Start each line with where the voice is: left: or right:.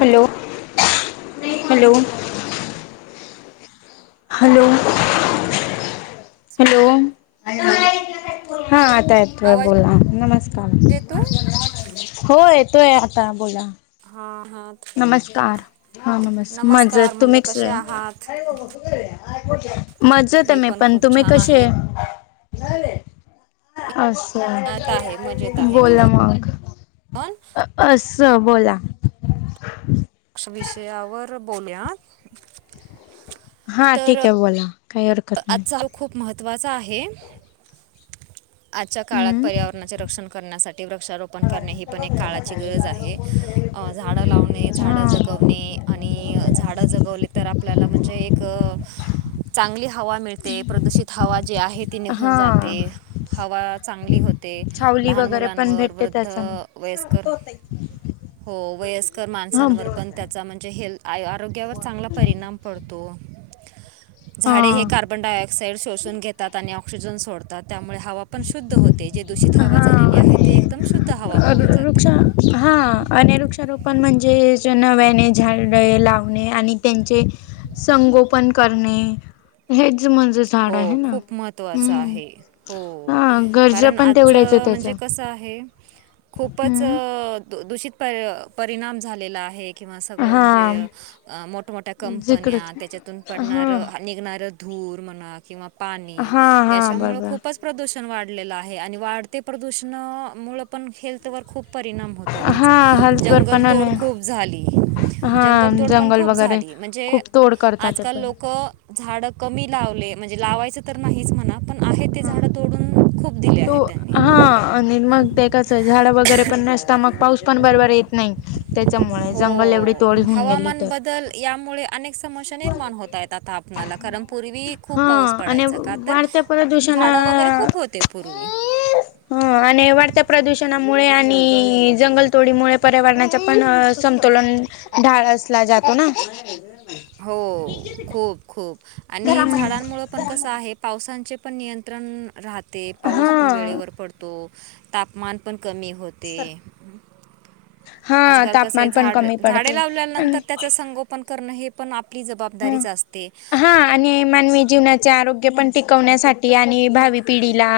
left: Hello hello. Hello hello. हा आता येतोय
right: आवाज
left: बोला नमस्कार.
right: येतोय
left: हो येतोय आता बोला.
right: हा हा.
left: नमस्कार हा नमस्कार मजेत
right: म्हणलं
left: तुम्ही
right: कसे
left: कसय?
right: आहात
left: मजेत आय मी पण
right: खूप
left: तुम्ही
right: छान आहे
left: कशेय? असं
right: मजेत आहे मजेत आहे मी
left: बोला मग.
right: [unintelligible]
left: असं बोला.
right: विषयावर बोलूयात.
left: हा ठीक आहे बोला काही हरकत. नाही
right: आजचाल खूप महत्त्वाचा आहे. [inaudible] आजच्या काळात
left: हम्म
right: पर्यावरणाचे रक्षण करण्यासाठी वृक्षारोपण. पण हे करणं काळाची गरज आहे झाड लावणे झाड
left: हा
right: जग आणि झाड जगवले तर आपल्याला म्हणजे एक चांगल्या. हवा मिळते प्रदूषित हवा जी आहे ती निघून जाते
left: हा.
right: हवा चांगली होते. ते
left: छावली
right: लहान
left: वगैरे पण
right: मुलांवर
left: भेटते
right: वृद्ध
left: त्याचा
right: वयस्कर.
left: ना.
right: हो वयस्कर
left: हा
right: माणसांवर पण त्याचा म्हणजे हेल्. आरोग्यावर चांगला परिणाम पडतो झाडे.
left: हा
right: कार्बन डायऑक्साइड शोषून घेतात आणि ऑक्सिजन सोडतात त्यामुळे हवा. पण शुद्ध होते जे दूषित हवा झालेली आहे ते एकदम शुद्ध हवा होऊन
left: वृक्ष
right: जाते.
left: हा अने वृक्षारोपण म्हणजे नव्याने झाडे लावणे आणि त्यांचे. संगोपन करणे. हेज म.
right: हो खूप महत्त्वाच आहे. हो
left: हा गरजा
right: कारण
left: पण तेवढ्याच
right: आजचं
left: त्याच्या
right: म्हणजे कसं आहे. खूपच
left: हम्म
right: दूषित पर परिणाम झालेला आहे. किंवा सगळं
left: हा
right: म्हणजे मोठमोठ्या कंपन्या
left: जिकडच
right: त्याच्यातून
left: हा
right: पडणारं निघणारं. धूर म्हणा किंवा पाणी
left: हा हा
right: याच्यामुळं
left: बरोबर
right: खूपच. प्रदूषण वाढलेलं आहे आणि वाढते प्रदूषणा मुळ पण हेल्थ वर खूप परिणाम. य त्याचा
left: हा हेल्थवर
right: जंगल
left: पण
right: तोड
left: आणि
right: खूप झाली.
left: हा
right: जंगलतोड पण
left: जंगल
right: खूप
left: वगैरे
right: झाली म्हणजे
left: खूप तोड करतात ते
right: आजकाल
left: पण
right: लोक. झाड कमी लावले म्हणजे लावायचं तर नाहीच म्हणा पण. आहे ते
left: हा
right: झाड तोडून खूप दिले आहे
left: तो हा
right: त्यांनी.
left: आणि मग ते कचं झाड वगैरे पण नसता मग पाऊस पण बरोबर येत नाही. त्याच्यामुळे
right: हो
left: जंगल एवढी तोडी होऊन गेली
right: हवामान
left: तर
right: बदल यामुळे. अनेक समस्या निर्माण होत आहेत आता आपणाला कारण पूर्वी
left: हा
right: खूप पाऊस
left: आणि
right: पडायचा का तर.
left: वाढत्या प्रदूषणा
right: झाडं वगैरे खूप होते पूर्वी.
left: हो आणि वाढत्या प्रदूषणामुळे आणि जंगलतोडीमुळे पर्यावरणाच्या पण. संतोलन ढाळसला जातो ना.
right: हो खूप खूप आणि झाडांमुळेळ पण कसं आहे. पावसाांचे पण नियंत्रण राहते पाऊस पण
left: हा
right: वेळेवर पडतो. तापमान पण कमी होते. [inaudible]
left: हा
right: आजकाल कसं
left: तापमान पण
right: झाड
left: कमी
right: झाडे
left: पडते
right: लावल्याल्या
left: आणि
right: नंतर त्याच. संगोपन करणं हे पण आपली
left: ह
right: जबाबदारीच असते.
left: हा आणि मानवी जीवनाचे आरोग्य पण टिकवण्यासाठी आणि भावी पिढीला.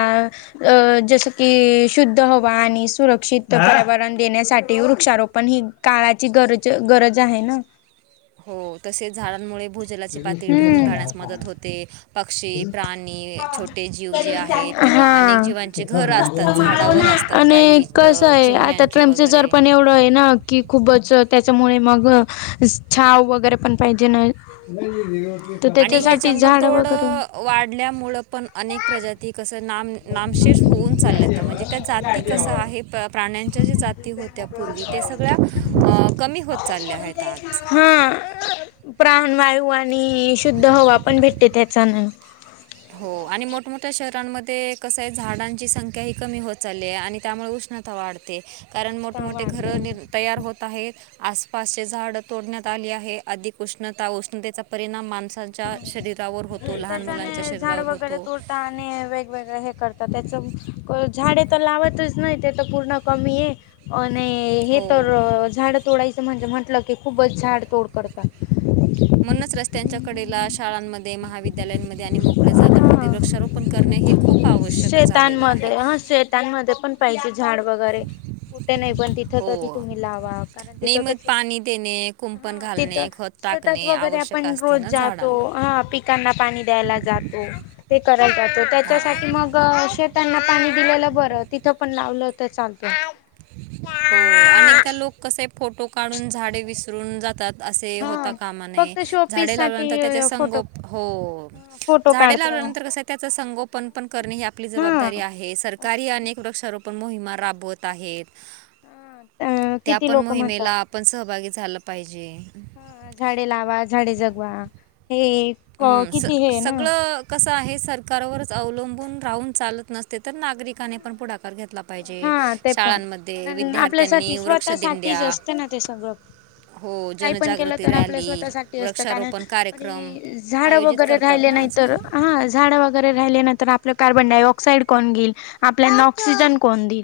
left: अं जस की शुद्ध हवा आणि सुरक्षित पर्यावरण देण्यासाठी वृक्षारोपण ही. काळाची गरज गरज आहे ना.
right: हो तसेच झाडांमुळे भूजलाची पातळी टिकून
left: हम्म
right: राहण्यास मदत होते. पक्षी प्राणी छोटे जीव जे आहेत किंवा अनेक
left: हा
right: जीवांचे घर अस त झाडावर असतात
left: आणि
right: काही
left: कसं आहे
right: चिमण्यांचे वगैरे. [inaudible]
left: कि खूपच त्याच्यामुळे मग छाव वगैरे पण पाहिजे ना. तर
right: आणि हे
left: त्याच्यासाठी झाड
right: जंगलतोड
left: वगैरे.
right: अ, वाढल्यामुळं पण अनेक प्रजात. ती कसं नाम नामशेष होऊन चाललंता म्हणजे त्या जाती कसं आहे प्राण्यांच्या जी जाती होत. त्यापूर्वी ते सगळ्या कमी होत चालल्या आहेत आज.
left: हा प्राण वायू आणि शुद्ध हवा पण भेटते त्याचान.
right: हो आणि मोठमोठ्या शहरांमध्ये कसं आहे झाडांची संख्या ही कमी होत चालली आहे आणि त्यामुळे उष्ण वाढते कारण मोठमठे
left: वाढतय
right: घरं नि तयार होत आहेत. आसपासचे झाड तोडण्यात आली आहे अधिक उष्णता उष्णतेचा परिणाम माणस. च्या शरीरावर होतो लहान मुलांच्या शरीरावर होतो.
left: वेगवेगळ हे करतात त्याच झाडे तर लावतच नाही ते तर पूर्ण कमी आहे. आणि हे तर
right: हो
left: झाड तोडायचं म्हणजे म्हंटलं की खूपच झाड तोड करतात.
right: म्हणूनच रस्त्यांच्या कडेला शाळांमध्ये महाविद्यालयांमध्ये आणि मोकळ्या जागांमध्ये
left: हा
right: वृक्षारोप खूप आवश्यक झाले आहे.
left: त्यांमध्ये पण. झाड वगैरे कुठे नाही पण तिथ तरी
right: हो
left: तुम्ही लावा कारण तिथ
right: नियमित पाणी देणे. कुंपण
left: हा
right: घालणे
left: तिथं
right: खत
left: शेतात
right: टाकणे
left: वगैरे
right: आवश्यक
left: आपण
right: असते
left: रोज
right: ना
left: जातो
right: झाडांना
left: हा प कना पाणी द्यायला जातो ते करय जातो
right: हा
left: त्याच्यासाठी मग शेतांना पाणी दिलेलं बरं तिथं पण लावलं तर चालत.
right: हो अनेकदा लोक कसे फोटो काढून झाडे विसरून जातात. असे होता
left: हा
right: कामाने
left: फक्त शोपीस
right: झाडे लावल्यानंतर त्याचे
left: साठी फोटो
right: संगोप हो
left: फोटो
right: झाडे
left: काढत
right: लावल्यानंतर कस त्याच संगोपन पण करणे ह आपली
left: हा
right: जबाबदारी आहे सरकारी अनेक वृक्षारप मोहिमा राबवत आहेत
left: हा
right: त्या
left: किती
right: पण
left: लोक म्हणता
right: मोहिमेला पण सहभागी झालं पाहिजे.
left: हा झाडे लावा झाडे जगवा हे.
right: हम् स
left: किती हे ना
right: सगळं. कसं आहे सरकारवरच अवलंबून राहून चालत नसते तर नागरिकाने पण पुढाकार घेतला
left: हा ते पण
right: शाळांमध्ये
left: कारण
right: विद्यार्थ्यांनी
left: आपल्यासाठी
right: वृक्ष दिंड्या
left: स्वतःसाठीच असते ना ते सगळं
right: हो
left: काही पण केलं
right: जनजागृती
left: तर आपल्या
right: रॅली
left: स्वतःसाठी असतं कारण
right: वृक्षारोपण कार्यक्रम
left: आणि झाडं
right: आयोजित
left: वगैरे
right: करतात
left: राहिले
right: ना
left: नाही तर
right: आजकाल.
left: हा झाड वगैरे राहिल्या नंतर आपलं कार्बन डायऑक्साइड कोण घईल आपल्याना ऑक्सिजन कोन दिल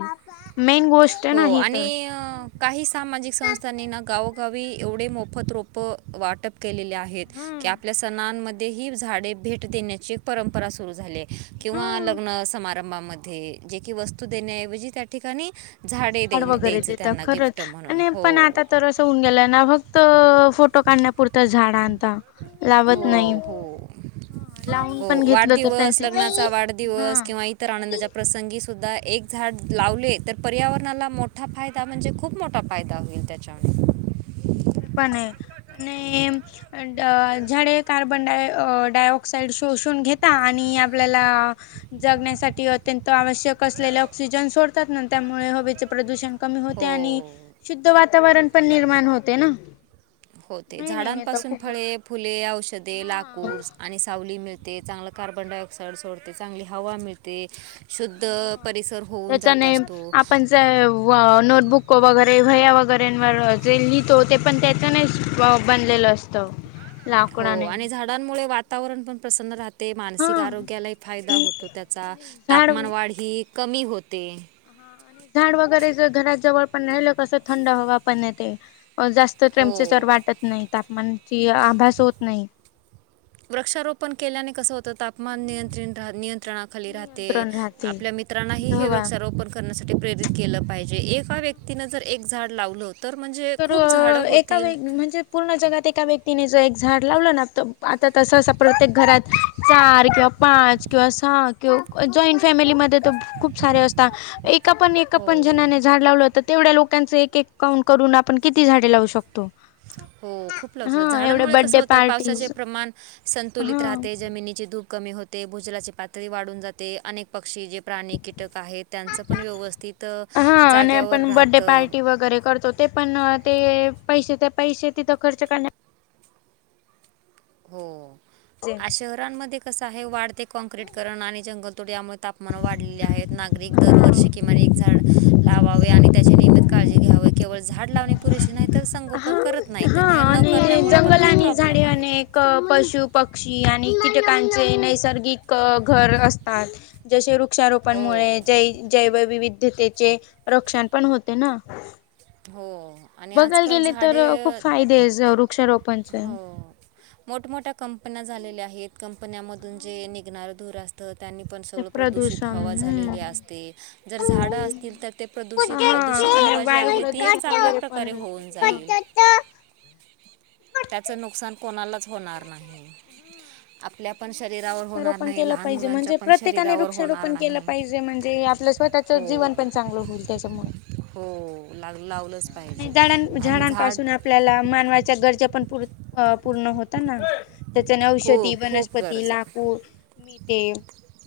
left: मेन गोष्ट आहे नाही तर
right: ह. काही सामाजिक संस्थांनी ना गावोगावी एवढे मोफत रोपं वाटप केलेले आहेत. की
left: हम्म
right: आपल्या सणांमध्ये ही झाडे भेट देण्याची परंपरा सुरू झाली. किंवा
left: हा
right: लग्न समारंभामध्ये जे कि वस्तू देण्याऐवजी त्या ठिकाणी झाडे दे
left: झाड वगैरे
right: द्यायचे त्यांना गिफ्ट म्हणून हो
left: न गेला ना फक्त फोटो काढण्याप झाडां आणता लावत नाही.
right: हो हो
left: लावून
right: हो
left: पण घेतलं तर त्यांचे हा
right: तर आनंदाच्या प्रसंगी सुद्धा एक झाड लावले तर पर्यावरणाला मोठा फायदा म्हणजे खूप मोठा फायदा होईल त्याच्यामुळे
left: ते प आणि झाडे कार्बन डा डायऑक्साइड शोषून घेता आणि आपल्याला जगण्यासाठी अत्यंत आवश्यक असलेले ऑक्सिजन सोडतात ना त्यामुळे हवेचे प्रदूषण क होते आणि
right: हो
left: शुद्ध वातावरण पण निर्माण होते. ना
right: होते
left: नाही नाही हे तर
right: झाडांपासून
left: खूपच
right: फळे फुले औषधे
left: हा
right: लाकूड आणि सावली मिळते चांगलं कार्बन डायऑक्साइड सोडते चांगली हवा मिळते. शुद्ध
left: हा
right: परिसर होऊन जात
left: त्याच्याने
right: असतो.
left: आपण नोटबुक वगैरे वया वगैरेवर जे लिहितो ते पण त्या त्याने बनलेल असतं.
right: हो
left: लाकडाने
right: आणि झाडांमुळे वातावरण पण प्रसन्न राह ते मानसिक
left: हा
right: आरोग्यालाही फायदा होतो त्याचा
left: आणि झाड
right: तापमान वाढ ही कमी होते
left: हा आणि झाड वगैरे जर घरात जवळ पण राहिलं कसं थंड हवा पण येते जास्त तर
right: हो
left: टेमप्रेचर वाटत नाही तापमानाची आभास होत नाही
right: वृक्षारोपण केल्याने कसं होतं तापमान नियंत्रणाात आपली राहते
left: नियंत्रण राहते
right: आपल्या मित्रांनाही
left: थंड
right: हे
left: हवा
right: वृक्षारोपण स करण्यासाठी प्रेरित केलं पाहिजे एका व्यक्तीनं जर एक झाड लावलं. तर म्हणजे
left: तर
right: खूप झाडं
left: एका
right: होतील
left: वे म्हणजे पूर्ण जगात एका व्यक्तीने जो एक झाड लावलं ना आता तस प्रत्येक घरात चार किंवा पाच किंवा सहा किंवा जॉईंट फॅमिलीमध्ये तर खूप सारे असतात एका पण एका
right: हो
left: पण जणने झाड लावलं होता तेवढ्या लोकांचं एक एक काउंट करून आपण किती झाडे लावू शकतो
right: हो खूप लवस हो
left: हा एवढे
right: झाडांमुळे कसं
left: बड्डे
right: होतं पावसाचे
left: पार्टीज
right: प्रमाण
left: हा
right: संतुलित राहते जमिनीची धूप कमी होते भुजलाची पातळी वाढून जाते अनेक पक्षी जे प्राणी कीटक आहेत त्यांचं पण व्यवस्थितं
left: हा आणि
right: जागेवर
left: आपण बड्डे
right: राहतं
left: पार्टी वगैरे करतो ते पण ते पैसे ते पैसे तिथं खर्च करण्या
right: हो आ शहरांमध्ये कस आहे वाढते काँक्रीट करण आणि जंगलतोड यामुळे तापमान वाढलेली आहेत नागरिक दरवर्षी किमान एक झाड लावावे आणि त्याची नियमित काळजी घ्यावे केवळ झाड लावणे पुरेसे नाही तर संगोपन
left: हा
right: करत नाहीत
left: हा
right: न हे न करण्यामुळे पण खूप प्रॉब्लेम आहेत
left: क पशु पक्षी आणि कीटकांचे नैसर्गिक घर असतात जसे
right: हो
left: वृक्षारोपांमुळे जै जैवविविधतेचे रक्षण पण होते ना
right: हो आणि
left: बघायला
right: आजकाल
left: गेले तर
right: झाडे
left: खूप फायदे वृक्षारोपणचे
right: हो मोठमोठ्या कंपन्या झालेल्या आहेत कंपन्यामधून जे निघणारं धूर असतं त्यांनी पण
left: ते
right: सगळं प्रदूषित
left: प्रदूषण
right: हवा झालेली
left: हम्म
right: असते जर झाडं असतील तर ते प्रदूषित हा दूषित
left: आणि
right: हवा जी
left: वायू
right: आहे ती एक
left: प्रदूषण
right: चांगल्या
left: वगैरे पण
right: प्रकारे होऊन
left: खूप आहे ना.
right: जाईल
left: हा
right: त्याचं नुकसान कोणालाच होणार नाही आपल्या पण
left: त्याच्यामुळे आपण
right: शरीरावर होणार
left: वृक्षारोपण
right: नाही
left: केलं
right: लहान
left: पाहिजे
right: मुलांच्या
left: म्हणजे
right: पण
left: प्रत्येकाने
right: शरीरावर होणार
left: वृक्षारोपण केलं
right: नाही
left: पाहिजे म्हणजे आपल्या स्वतः च
right: हो
left: जीवन पण चांगल होईल त्याच्यामुळे
right: हो लाग लावलंच पाहिजे
left: आणि झाडां
right: आणि झाड
left: झाडांपासून आपल्याला मानवाच्या गरजा पण पुर अं पूर्ण होता ना त्याचेने औषधी
right: खूप खूप
left: वनस्पती
right: गरजा
left: लाकूड मिळते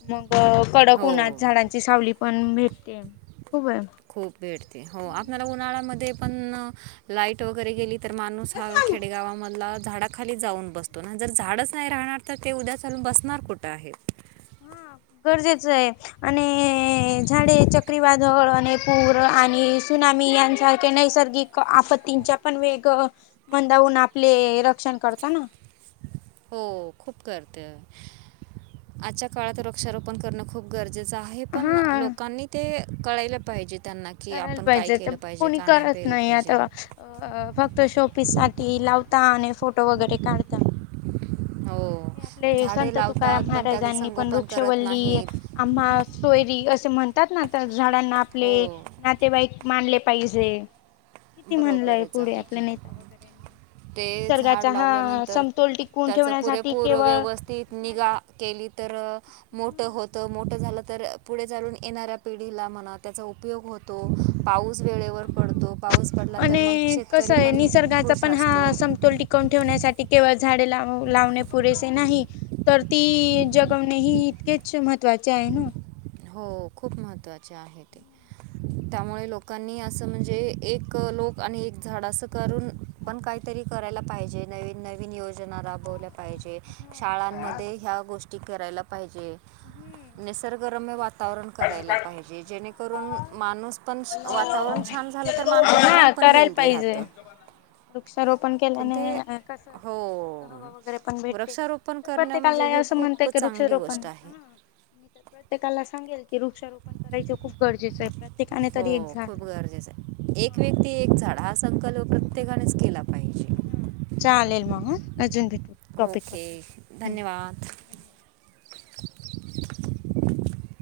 left: मग बघ कडक उन्हात
right: हो
left: झाडांची सावली पण भेटते खूप हे
right: खूप भेटते हो आपल्याला उन्हाळ्यामध्ये पण लाईट वगैरे गेली तर माणूस हा खेडेगावामधला झाडा खाली जाऊन बसतो ना जर झाडच नाही राहणार तर ते उद्या चालून बसणार कुठं आहेतं
left: हा गरजेचंय आणि झाडे चक्रीवादळ आणि पूर आणि सुनामी यांसारखे नैसर्गिक आपत्तींच्या पण वेग मंदावून आपले रक्षण करताना
right: हो खूप करते आजच्या काळात वृक्षारोपण करण खूप गरजेचं आहे पण
left: हा
right: लोकांनी ते कळायला पाहिजे त्यांना की
left: करायला
right: आपण काय
left: पाहिजे तर
right: केलं पाहिजे
left: कोणी
right: का
left: करत
right: केलं
left: नाही आता
right: पाहिजे
left: अ फक्त शोपीस साठी लावता आणि फोटो वगैरे काढता
right: हो
left: आपले
right: झाडे
left: संत तुकाराम
right: लावतात पण त्याचं
left: महाराजांनी पण
right: संगोपन करत
left: वृक्षवल्ली
right: नाहीत
left: आम्हा सोयरी असे म्हणतात ना तर झाडांना आपले
right: हो
left: नातेवाईक मानले पाहिजे किती म्हणलंय
right: बरोबरच
left: पुढे
right: आहे
left: आपल्या
right: की
left: नेता
right: ते
left: वगैरेनी
right: झाड
left: निसर्गाचा हा
right: लावल्यानंतर
left: समतोल टिकवून ठेवण्यासाठी केवळ
right: तीतं
left: झाडे
right: निगा केली तर मोठं होतं मोठं झालं तर पुढे चालून येणाऱ्या पिढीला म्हणा त्याचा उपयोग होतो पाऊस वेळेवर पडतो पाऊस पडला तर मग
left: आणि
right: शेतकरी
left: कसं
right: पण खुश असतो
left: कवून ठेवण्यासाठी केवळ झाडे लाव लावणे पुरेसे नाही तर ती जगवणे ही इतकेच महत्त्वाचे आहे ना
right: हो खूप महत्वाचे आहेत त्यामुळे लोकांनी असं म्हणजे एक लोक आणि एक झाड असं करून पण काहीतरी करायला पाहिजे नवीन नवीन योजना राब कवल्या पाहिजे शाळांमध्ये ह्या गोष्टी करायला पाहिजे निसर्ग वातावरण करायला पाहिजे जेणे करून माणूस पण वातावरण छान झाल तर माणसाचं मन
left: हा
right: पण
left: करायला
right: हेल्दी
left: पाहिजे
right: राहतं.
left: वृक्षारोपण
right: पण ते
left: केल्याने कस
right: हो
left: शुद्ध हवा वगैरे पण भेटते
right: वृक्षारोपण करणं
left: प्रत्येकाला
right: म्हणजे हे
left: असं म्हण ते
right: खूप
left: कां वृक्ष
right: चांगली गोष्ट
left: रोपण.
right: आहे
left: प्रत्येकाला सांगेल की वृक्षारोपण करायचं खू गरजेचं आहे्य.
right: हो खूप गरजेचं आहे. एक
left: हा
right: व्यक्ती एक झाड हा संकल्प प्रत्येकानेच
left: हा
right: केला पाहिजे.
left: हा चालेल मग अजून भेटू. टॉपिक वर
right: ओके
left: दुसऱ्या. हम्म
right: धन्यवाद.
left: ओके धन्यवाद.